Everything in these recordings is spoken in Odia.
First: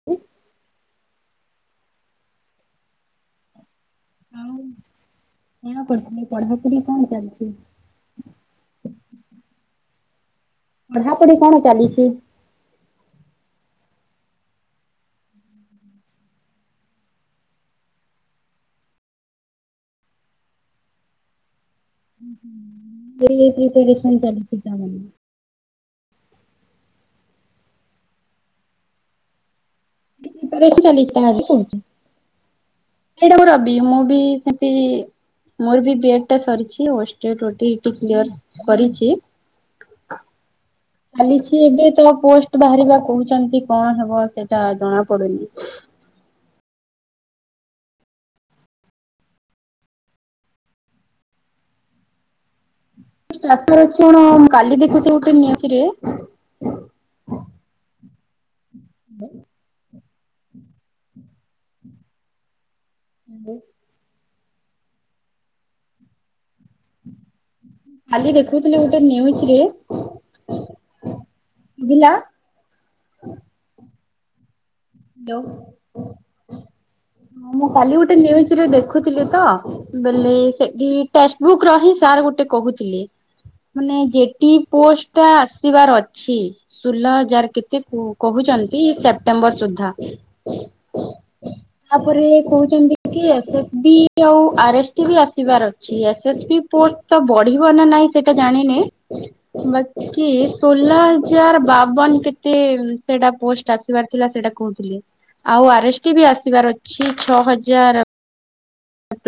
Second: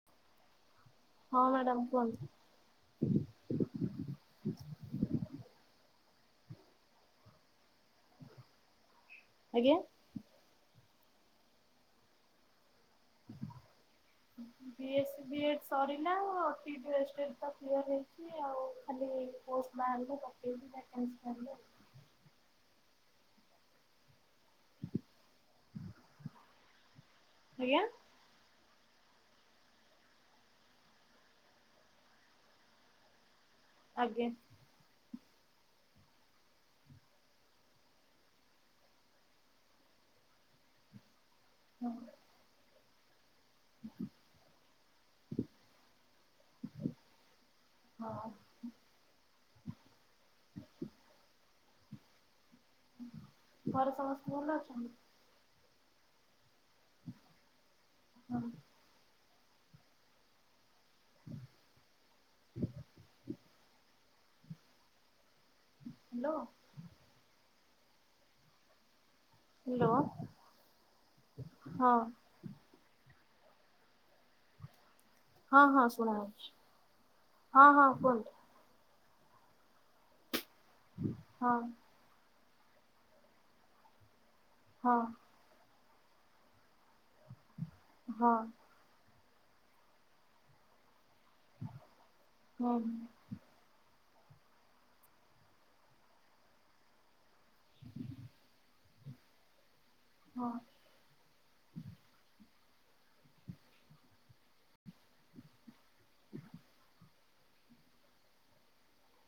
[unintelligible] ହଁ ମ୍ୟାଡମ କୁହନ୍ତୁ। ଆଉ କଣ କରୁଥିଲେ ପଢାପଢି କଣ ଚାଲିଛି? ଆଜ୍ଞା। ପଢାପଢି କଣ ଚାଲିଚି? ବି ଏସ୍ ବି ଏଡ଼୍ ସରିଲା ଟି ଡି ଏସ ତ କ୍ଲୀୟର ହେଇଚି ଆଉ ଖାଲି ପୋଷ୍ଟ ବାହାରିଲେ ପକେଇବି ଭାକେନ୍ସି ବାହାରିଲେ ଆଉ। [unintelligible] ପ୍ରିପେରେସନ୍ ଚାଲିଛିି ତାମାନେ। ଆଜ୍ଞା। ଚାଲିଜି କହୁଚି। ସେଇଟାକୁ ରବି ମୁଁ ବି ଆଜ୍ଞା ବି ମୋର ବି ଏଡ ଟା ସରିଚି ଓ S T E T clear କରିଚି। ଚାଲିଚି ଏବେ ହଁ ତ ପୋଷ୍ଟ ବାହାରିବା କହୁଚନ୍ତି କଣ ହବ ସେଇଟା ଜଣା ପଡିନି। ହଁ। [inaudible] ଅଛି ଘରେ କଣ ସମସ୍ତେ ଭଲ କାଲି ଅଛନ୍ତି? ଦେଖୁଚି ଗୋଟେ ନିୟୁଜରେ ହଁ। [inaudible] [inaudible] [inaudible] ହାଲୋ। କାଲି ଦେଖଉଥିଲା ଗୋଟେ ନିୟୁଜ୍ ରେ ହ୍ୟାଲୋ ହଁ ଶୁବିଲା? ହ୍ୟାଲୋ। ହଁ ହଁ ଶୁଣାଯାଉଚି। ହଁ ମୁଁ କାଲି ଗୋଟେ ନିୟୁଜ୍ ରେ ଦେଖୁଥିଲି ତ। ବଲେ ସେଠି ଟେସ୍ ହଁ ବୁକ୍ ର ହିସ୍ ସାର୍ ଗୋଟେ କହୁଥିଲି ମାନେ ଯେଟି ହଁ ପୋଷ୍ଟ ଟା ଆସିବାର ଅଛି। ସୁଲ ହଜାର କେତେ ହଁ କହୁଚନ୍ତି ସେପ୍ଟେମ୍ବର ସୁଦ୍ଧା। ତାପରେ ହୁଁ କହୁଛନ୍ତି କି ଏସ୍ ଏସ୍ ବି ଆଉ ଆର୍ ଏସ୍ ଟି ବି ଆସିବାର ଅଛି ଏସ୍ ଏସ୍ ବି ପଷ୍ଟ ଟା ବଢିବ ନା ନାଇଁ ସେଇଟା ଜାଣିନି ବାକି ହଁ ଶୁହଲ ହଜାର ବାବନ କେତେ ସେଟା ପୋଷ୍ଟ ଆସିବାର ଥିଲା ସେଟା କହୁଥିଲି। ଆଉ ଆର ଏସ୍ ଟି ବି ଆସିବାର ଅଛି ଛଅ ହଜାର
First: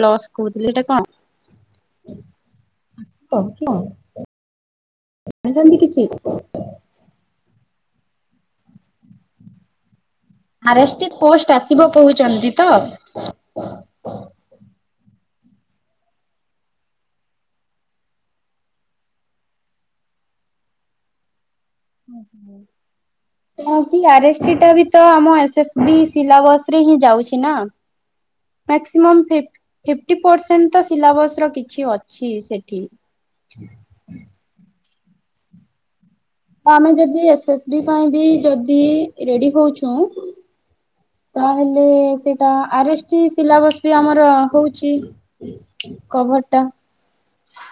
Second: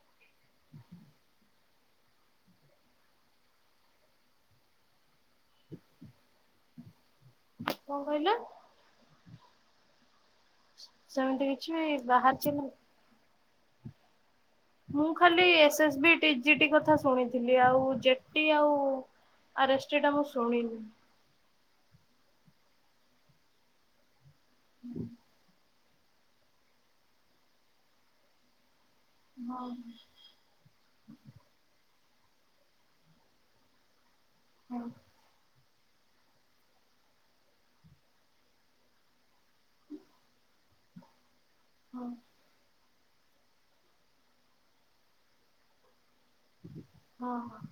ପ୍ଲସ୍ କହୁଥିଲି ଏଟା କଣ? କହୁଥିଲ ଆଉ। ଏତେ ଜଲଦି କିଛି ହୋଇପାରି କଣ କହିଲ? ଆରେଷ୍ଟି ପୋଷ୍ଟ ସେମିତି ଆସିବ କିଛି କହୁଛନ୍ତି ତ? ବାହାରଚିନା ମୁଁ ଖାଲି S S B T G T କଥା ଶୁଣିଥିଲି ଆଉ ଜେଟି ଆଉ ଆ ର ଏସ ଟି ଟା ମୁଁ ଶୁଣିନି। କାହିଁକି ଆର ଏସ୍ ଟି ଟା ବି ତ ଆମ ବି ସିଲାବସ ରେ ହିଁ ଯାଉଚି ନା ମ୍ୟାକ୍ସିମମ୍ ହଁ ଫିପ୍ଟି ପର୍ସ ପର୍ଷେଣ୍ଟ ତ ସିଲାବସ ରେ କିଛି ଅଛି ସେଠି। ହଁ। ତ ଆମେ ଯଦି ଏସ୍ ଏସ୍ ବି ପାଇଁ ବି ଯଦି ରେଡି ହଉଚୁ ତାହେଲେ ହଁ ସେ ଆର ଏସ୍ ଟି ସିଲାବସ ବି ଆମର ହଉଚି କଭ ହଁ ହଁ।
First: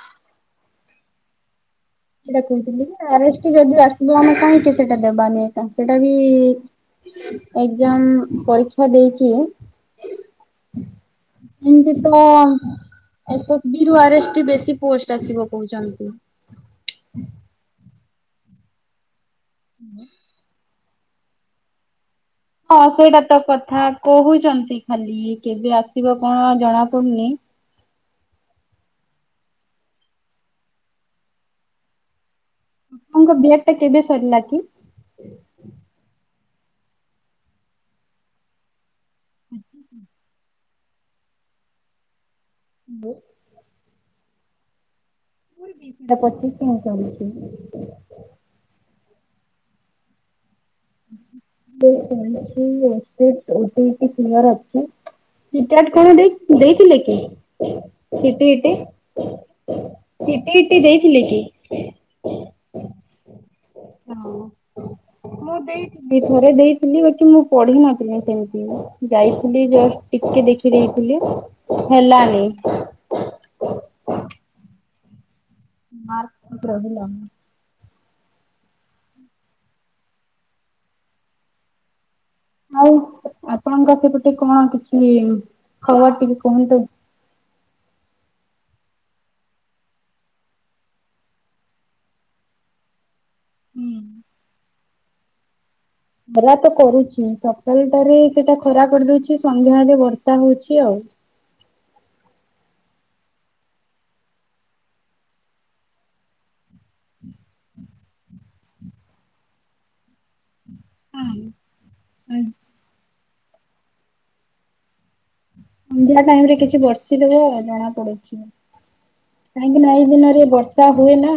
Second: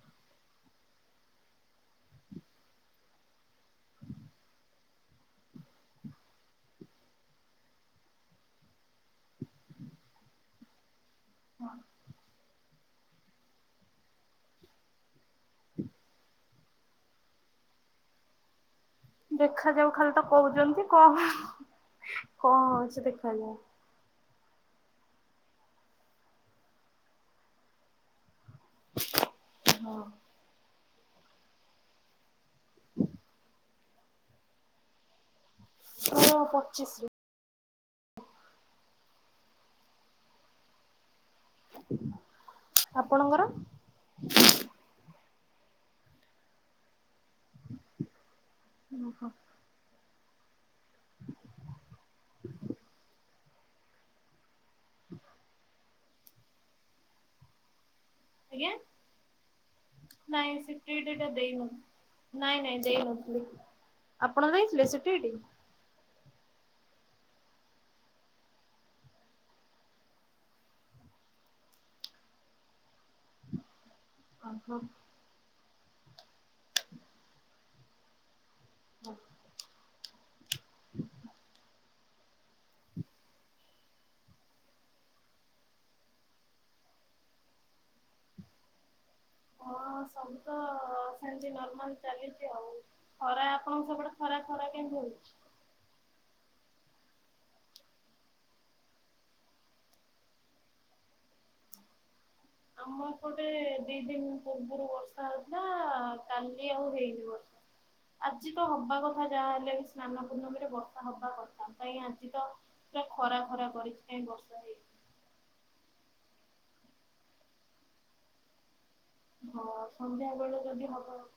ସେଇଟା କହୁଥିଲି କି ଆ ଏସ୍ ଟି ଯଦି ଆସିବ ଆମେ କାହିଁକି ସେଟା ଦେବାନି ଆକା। ସେଟା ବି ଏକଜାମ ପରୀକ୍ଷା ଟା ଦେଇକି ଈନତି ତ ଏସ୍ ଏସ୍ ବି ରୁ ଆର୍ ଏସ୍ ଟି ବେଶୀ ପୋଷ୍ଟ ଆସିବ କହୁଛନ୍ତି। ଦେଖାଯାଉ ଖାଲି ତ କହୁଛନ୍ତି କଣ ହ ହଁ ସେଇଟା ତ କଥା କହୁଚନ୍ତି ଖାଲି କେବେ ଆସିବ କଣ ଜଣା ପଡୁନି। ହଁ। ତାଙ୍କ ଡେଟ୍ ଟା କେବେ ସରିଲା କି? ମୋର ପଚିଶ ରୁ। [inaudible] ଆପଣଙ୍କର? ସେଟା ପଚିଶ ହି ଚାଲିଚି। ଓହୋ। [unintelligible] ଅ ଟି ଇ ଟି କ୍ଲିୟର ଅଛି। ସି ଟେଟ୍ କଣ ଦେଇ ଦେଇଥିଲେ କି? ଆଜ୍ଞା ଟିଟି ନାଇଁ ସିଟିଇଟି ଟା ଦେଇନୁ। ନାଇଁ ନାଇଁ ଦେଇନଥିଲି। ଆପଣ ଦେଇଥିଲେ ସିଟିଇଟି? ସେଇ ଦି ଥରେ ଦେଇଥିଲି ବାକି ମୁଁ ପଢି ନଥିଲି ସେମତି। ଯାଇଥିଲି ଜଷ୍ଟ ଟିକେ ଦେଖି ଦେଇଥିଲେ ହେଲାନି। ଓ ହଁ। ମାର୍କ ରହିଲାନି। ହଁ। [inaudible] ଆଉ [inaudible] ଆପଣଙ୍କ ପାଖେ ଗୁଟେ କଣ କିଛି ଖବର ଟିକେ କୁହନ୍ତୁ? ହଁ ସବୁ ତ ସେମିତି ନର୍ମାଲ ଚାଲିଚି ଆଉ। ଖରା ଆପଣଙ୍କ ହୁଁ। ସେପଟେ ଖରା ଖରା କେମିତି ହଉଛି? ଖରା ତ କରୁଛି ସକାଳଟାରେ ଏ ସେଟା ଖରା କରିଦଉଛି। ସନ୍ଧ୍ୟାାରେ ବର୍ଷା ହଉଛି ଆଉ। ଆମ ଏପଟେ ଦି ଦିନ ପୂର୍ବରୁ ବର୍ଷା ହେଉଥିଲା। କାଲି ଆଉ ହେଇନି ବର୍ ଆଜି ତ ହବା କଥା ଯାହାହେଲେ ବି ସ୍ନାନ ପୂଣ୍ଣମୀରେ ବର୍ ଷା ହବା ହଁ। କଥା କାଇଁ ଆଜି ତ ପୁରା ଖରା ଖରା କରିଛି କାଇଁ ବର୍ଷା ହେଇନି। ସନ୍ଧ୍ୟା ଟାଇମ୍ ରେ କିଛି ବର୍ଷିଦବ ଆଉ ଜଣା ପଡୁଛି। ହଁ କାହିଁକି ନା ଏଇ ସନ୍ଧ୍ୟା ଦିନରେ ବେଳେ ବର୍ଷା ଯଦି ହବ ହୁଏ ନା।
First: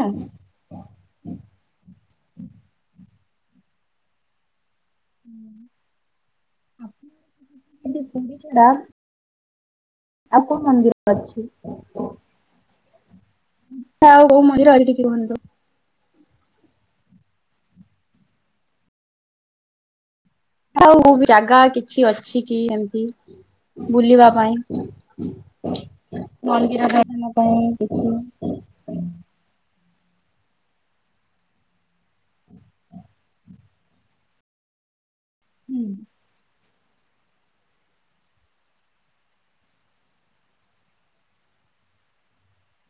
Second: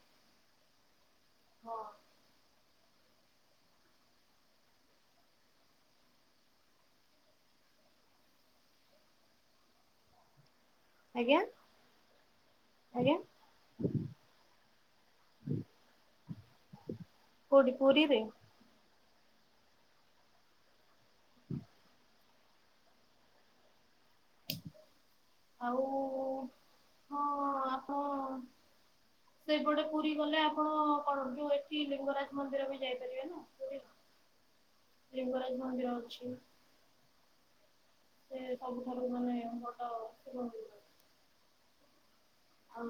ହଁ। [inaudible] ଏମତି ପୁଣ୍ଡିଚେରା, ଆଉ କୋଉ ମନ୍ଦିର ଅଛି? ଆଜ୍ଞା, ଆଜ୍ଞା। ଛା ଆଉ କୋଉ ମନ୍ଦିର ଏଠି ଟିକି କୁହନ୍ତୁ? କୋଉଠି ପୁରୀରେ? ନା ଆଉ କୋଉବି ଜାଗା କିଛି ଅଛି କି ଏମତି ବୁଲିବା ପାଇଁ ଆଉ ମନ୍ଦିର ହଁ ଦର୍ଶନ ପାଇଁ ଆପଣ କିଛି। ସେଇପଟେ ପୁରୀ ଗଲେ ଆପଣ କଣ ଯୋଉ ଏଠି ଲିଙ୍ଗରାଜ ମନ୍ଦିର ବି ଯାଇପାରିବେ ନା। ପୁରୀ ଲିଙ୍ଗରାଜ ହୁଁ। ମନ୍ଦିର ଅଛି। ସେ ସବୁଠାରୁ ମାନେ ବଡ ଶିବ ମନ୍ଦିର। ଆଉ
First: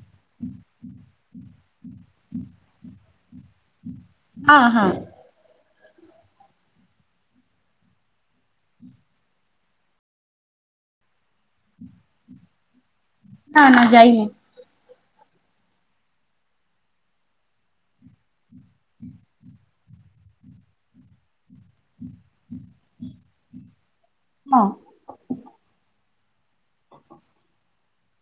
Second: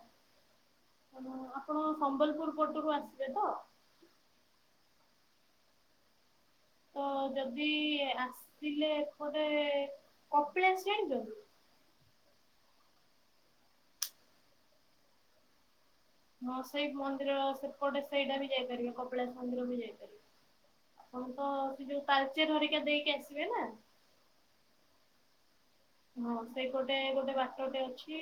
[unintelligible] ହୁଁ ହଁ ଆଉ ମୁଁ ଆପଣ ସମ୍ବଲପୁର ପଟରୁ ଆସିବେ ତ? ହଁ, ହଁ। ତ ଯଦି ଆସିଲେ ଏପଟେ କପିଳାସ ଜାଣିଚନ୍ତି? ନା ନା ଯାଇନି। ହଁ ସେଇ ମନ୍ଦିର ସେପଟେ ସେଇଟା ବି ଯାଇପାରିବେ। କପିଳାସ ମନ୍ଦିର ବି ଯାଇପାରିବେ। ଆପଣ ତ ସେ ଯୋଉ ତାଳଚେର ହରିକା ଦେଇକି ଆସିବେ ନା? ହଁ। ହଁ ସେଇ ପଟେ ଗୋଟେ ବାଟ ଟେ ଅଛି,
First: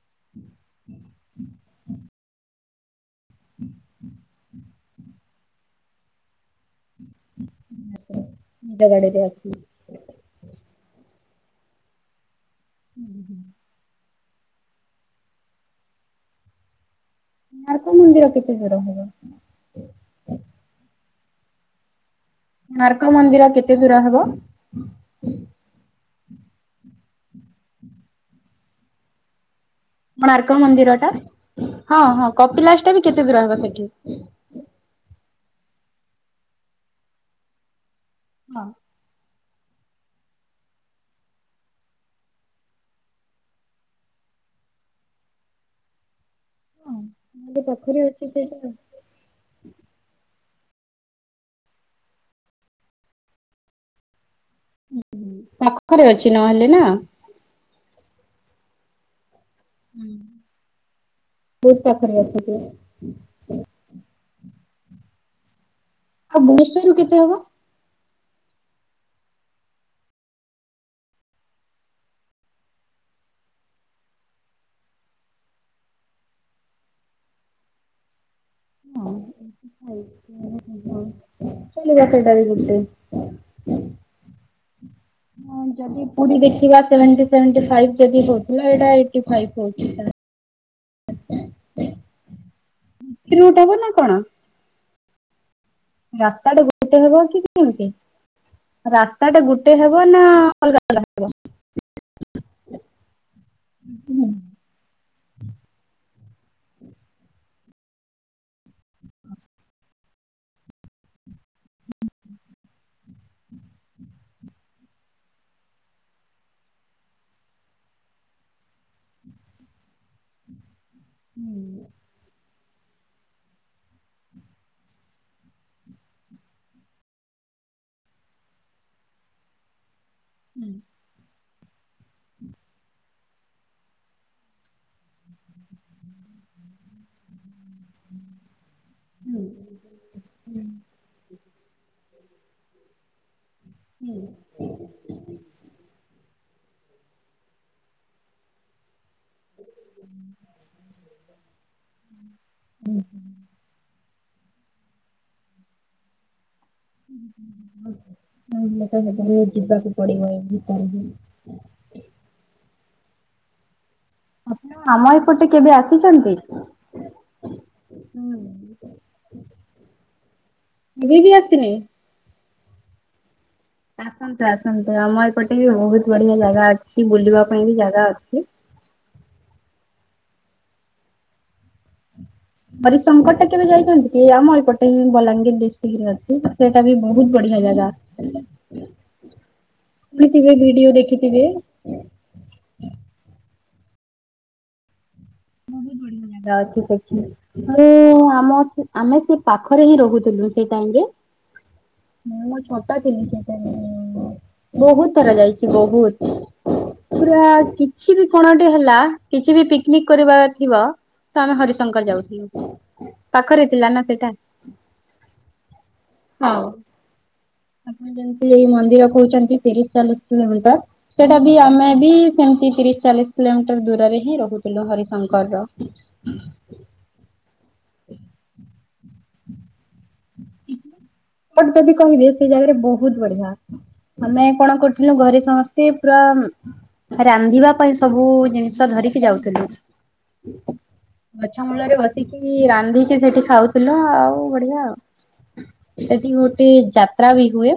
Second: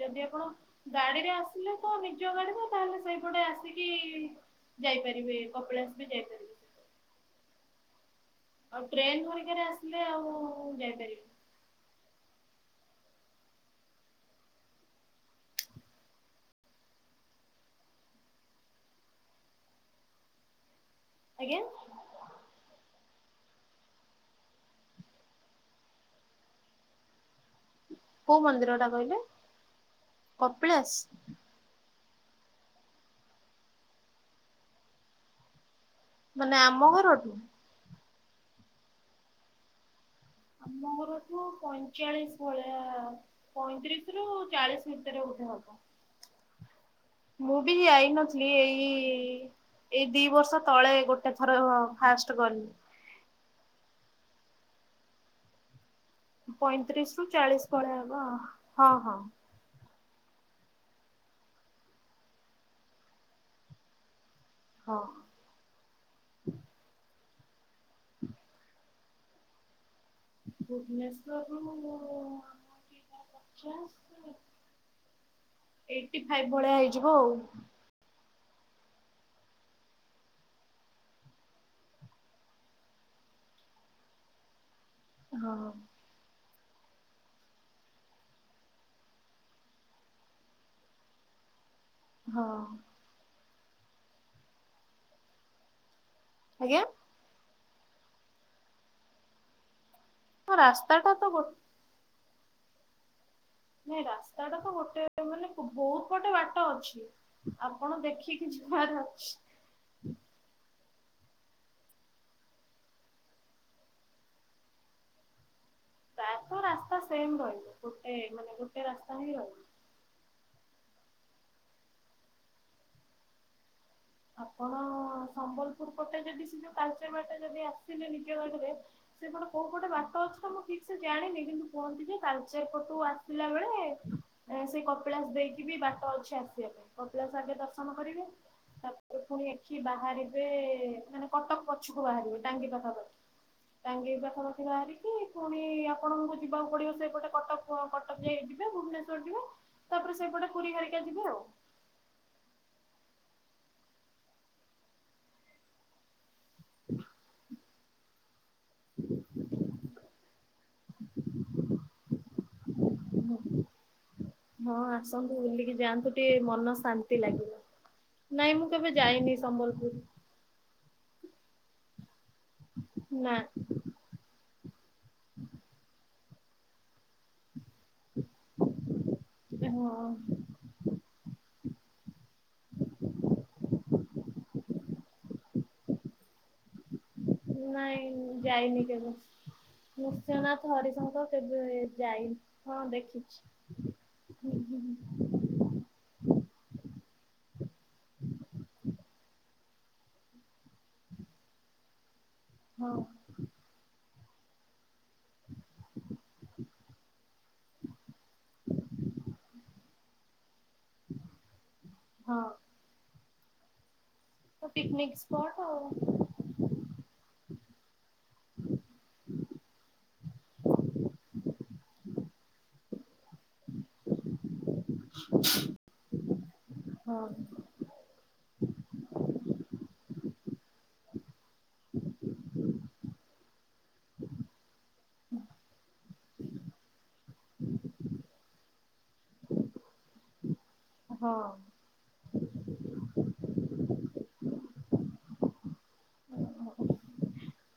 ଯଦି ଆପଣ ଗାଡିରେ ଆସିଲେ ତ ନିଜ ଜ ଗାଡିରେ ତାହେଲେ ସେଇପଟେ ଆସିକି ଯାଇପାରିବେ, କପିଳାସ ବି ଯାଇପାରିବେ। [inaudible] ଆଉ ଗାଡିରେ ଟ୍ରେନ୍ ଅଛି। ହରିକାରେ ଆସିଲେ ଆଉ ଯାଇପାରିବେନି। ଉଁ, ହୁଁ। ନାଲକ୍ ମନ୍ଦିର କେତେ ଦୂର ହେବ? ଆଜ୍ଞା। ନାରକ୍ ମନ୍ଦିର କେତେ ଦୂର ହେବ? କୋଉ ମନ୍ଦିର ଟା କହିଲେ? କୋଣାର୍କ କପିଳାସ ମନ୍ଦିର ଟା ହଁ, ହଁ କପିଲାସ ଟା ବି କେତେ ଦୂର ହେବ ସେଠି? ମାନେ ଆମ ଘରଠୁ। ହଁ। ଆମ ଘରଠୁ ପଇଁଚାଳିଶ ଭଳିଆ ପଇଁତିରିଶରୁ ଚାଳିଶ ଭିତରେ ବୋଧେ ହବ। ମୁଁ ହଁ ବି ପାଖରେ ଆଇ ଅଛି ନଥିଲି ସେଇଟା। ଏଇ-ଇ-ଇ-ଇ ଏଇ ଦି ବର୍ଷ ତଳେ ଗୋଟେ ଥର ଫାଷ୍ଟ୍ ଗଲି। ହୁଁ-ହୁଁ ପାଖରେ ଅ। [inaudible] ପଇଁତିରି ରୁ ଚାଳିଶ ଭଳିଆ ହବ, ହଁ- ହଁ। ହୁଁ-ହୁଁ ବହୁତ ପାଖରେ ରଖୂଥିବେ। ହଁ। ଆଉ ବସ୍ [unintelligible] ରୁ କେତେ ହବ? ହ ଭୁବନେଶ୍ବରରୁ-ଉ-ଉ-ଉ-ଉ-ଉ [inaudible] ପଚାଶ। ଏଇଟି ଫାଇଭ୍ ଭଳିଆ ହେଇଯିବ ଆଉ। ଚଳିବ ସେଇଟା ବି ଗୋଟେ। ହଁ ହଁ। ଯଦି ପୁରୀ ଦେଖିବା ସେଭେନ୍ଟି ସେଭେନ୍ଟି ଫାଇବ୍ ଯଦି ହେଉଥିଲା ଏଇଟା ଏଇଟି ଫାଇବ୍ ହେଉ। [inaudible] ହଁ। [unintelligible] ନା କଣ? ରାସ୍ତାଟେ ଆଜ୍ଞା ଗୋଟେ ହେବ କି କେମିତି? ରା [inaudible] ଗୋଟେ ହେବ ନା ଅଲଗା ରାସ୍ତା ଟା ଅଲଗା ତ ହେବ? ଗୋ ନାଇଁ ରାସ୍ତାଟା ତ ଗୋଟେ ମାନେ ବହୁତ ପଟେ ବାଟ ଅଛି। ଆପଣ ଦେଖିକି ଯିବାର ଅଛି। ତା ତ ରାସ୍ତା ସେମ୍ ରହିବ ଗୋଟେ ମାନେ ଗୋଟେ ରାସ୍ତା ହିଁ ରହିବ। ହୁଁ। ଆପଣଅ-ଅ-ଅ-ଅ ସମ୍ବଲପୁର ପଟେ ଯଦି ସେ ଯୋଉ ତାଳଚେର ବାଟେ ଯଦି ଆସିଲେ ନିଜ ଗାଡିରେ। ସେପଟେ କୋଉ ପଟେ ବାଟ ଅଛି ନା ମୁଁ ଠିକସେ ଜାଣିନି କିନ୍ତୁ କୁହନ୍ତି ଯେ ତାଳଚେର ପଟୁ ଆସିଲା ବେଳେ ସେଇ କପିଳାସ ଦେଇକି ବି ବାଟ ଅଛି ଆସିବା ପାଇଁ କପିଳାସ ଆଗେ ଦର୍ଶନ କରିବେ। ତାପରେ ପୁଣି ଏଠି ବାହାରିବେଏ-ଏ ମାନେ କଟକ ପଛକୁ ବାହାରିବେ ଟାଙ୍ଗି ପାଖାପାଖି। ଟାଙ୍ଗୀ ପାଖାପାଖି ବାହାରିକି ପୁଣି ଆପଣଙ୍କୁ ଯିବାକୁ ପଡିବ ସେପଟେ କଟକ କଟକ ଯ ଯିବେ ଭୁବନେଶ୍ଵର ଯିବେ। ତାପରେ ସେଇପଟେ ପୁରୀ ହେରିକା ଯିବେ ଆଉ। ହୁଁ-ହୁଁ। [inaudible] ଯିବାକୁ ପଡିବ ଏଇ ଭିତରେ ହି। ଆପଣ ହଁ ଆମ ଆସନ୍ତୁ ଏପଟେ କେବେ ବୁଲିକି ଯାଆନ୍ତୁ ଆସିଛନ୍ତି? ଟିକେ ମନ ଶାନ୍ତି ଲାଗିବ। ହୁଁ। ନାଇଁ ମୁଁ କେବେ ଯାଇନି ସମ୍ବଲପୁର। [unintelligible] ଆାସିନି ନା। ଆସନ୍ତୁ ଆସନ୍ତୁ ଆମ ଏପଟେ ବହୁତ ବଢିଆ ଜାଗା ଅଛି ବୁଲିବା ପାଇଁ ବି ଜାଗା ଅଛି। ଯିବୁ ଆଉ ହରିଶଙ୍କରଟା କେବେ ଯାଇଛନ୍ତି କି? ଆମ ଏପଟେ ହି ବଲାଙ୍ଗୀର ଡିଷ୍ଟ୍ରିକ୍ ରେ ଅଛି। ସେଇଟା ବି ବହୁତ ବଢିଆ ଜାଗା। ନାଇଁ ଯାଇନି କେବେ। ଦେଖିଥିବେ ନୃସିଂହନାଥ ଭିଡିଓ ହରିଶଙ୍କର ଦେଖିଥିବେ କେବେ ଯାଇନି। ହଁ ଦେଖିଛି ହୁଁ-ହୁଁ। ବହୁତ ବଢିଆ ଜାଗା ଅଛି ସେଠି ମୁଁ ଆମ ସେ ଆମେ ସେ ପାଖରେ ହିଁ ରହୁଥିଲୁ। ସେ ଟାଇମରେ, ମୁଁ ହଁ ଛୋଟ ଥିଲି ସେ ଟାଇମରେ ବହୁତ। କରାଯାଇଛି ବହୁତ, ପୁରା କିଛି ବି କଣ ଗୋଟେ ହେଲା କିଛି ବି ପିକନିକ୍ କରିବାର ଥିବ ତ ଆମେ ହରିଶଙ୍କର ହଁ। ଯାଉଥିଲୁ, ପାଖରେ ଥିଲା ନା ସେଇଟା। ପିକନିକ ସ୍ପଟ ଆଉ। ହଉ ଆପଣ ଯେମିତି ଏଇ ମନ୍ଦିର କହୁଛନ୍ତି ତିରିଶ ଚାଲିଶ କିଲୋମିଟର ସେଟାବି ଆମେ ବି ସେମିତି ତିରିଶ ଚାଳିଶ କିଲୋମିଟର ଦୂରରେ ହିଁ ରହୁଛୁ। ଥିଲୁ ହରିଶଙ୍କର ର ହଁ। [inaudible] [inaudible] ଏଫଟ ଯଦି କହିବେ ସେ ଜାଗାରେ ବହୁତ ବଢିଆ। ଆମେ କଣ କରୁଥିଲୁ ଘରେ ସମସ୍ତେ ପୁରା ରାନ୍ଧିବା ପାଇଁ ସବୁ ଜିନିଷ ଧରିକି ଯାଉଥିଲୁ ହଁ ଗଛ ମୂଳରେ ବସିକି ରାନ୍ଧିକି ସେଠି ଖାଉଥିଲ ଆଉ ବଢିଆ ଆଉ। ସେଠି ଗୋଟେ ଯାତ୍ରା ବି ହୁଏ।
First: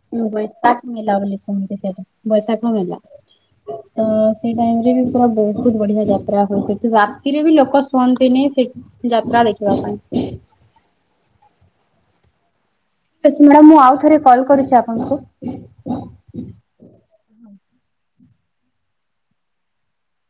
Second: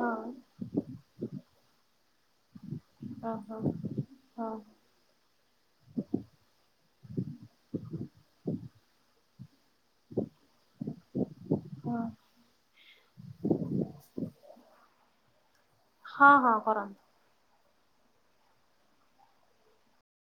ହଁ ମେଲା ବୋଲି କୁହନ୍ତି ସେଇଟା ବୈଶାଖ ମେଲା ଓହୋ ତ ହଁ ସେଇ ଟାଇମ ରେ ବି ପୁରା ବହୁତ ବହୁତ ବଢିଆ ଯାତ୍ରା ହୁଏ ସେଠି ରାତିରେ ବି ଲୋକ ଶୁଅନ୍ତିନି ସେଠି ଯାତ୍ରା ଦେଖିବା ପାଇଁ। ଠିକ ହଁ। ସେଠି ମ୍ୟାଡ଼ାମ ମୁଁ ଆଉ ଥରେ କଲ କରୁଚି ଆପଣଙ୍କୁ। ହଁ ହଁ କରନ୍ତୁ।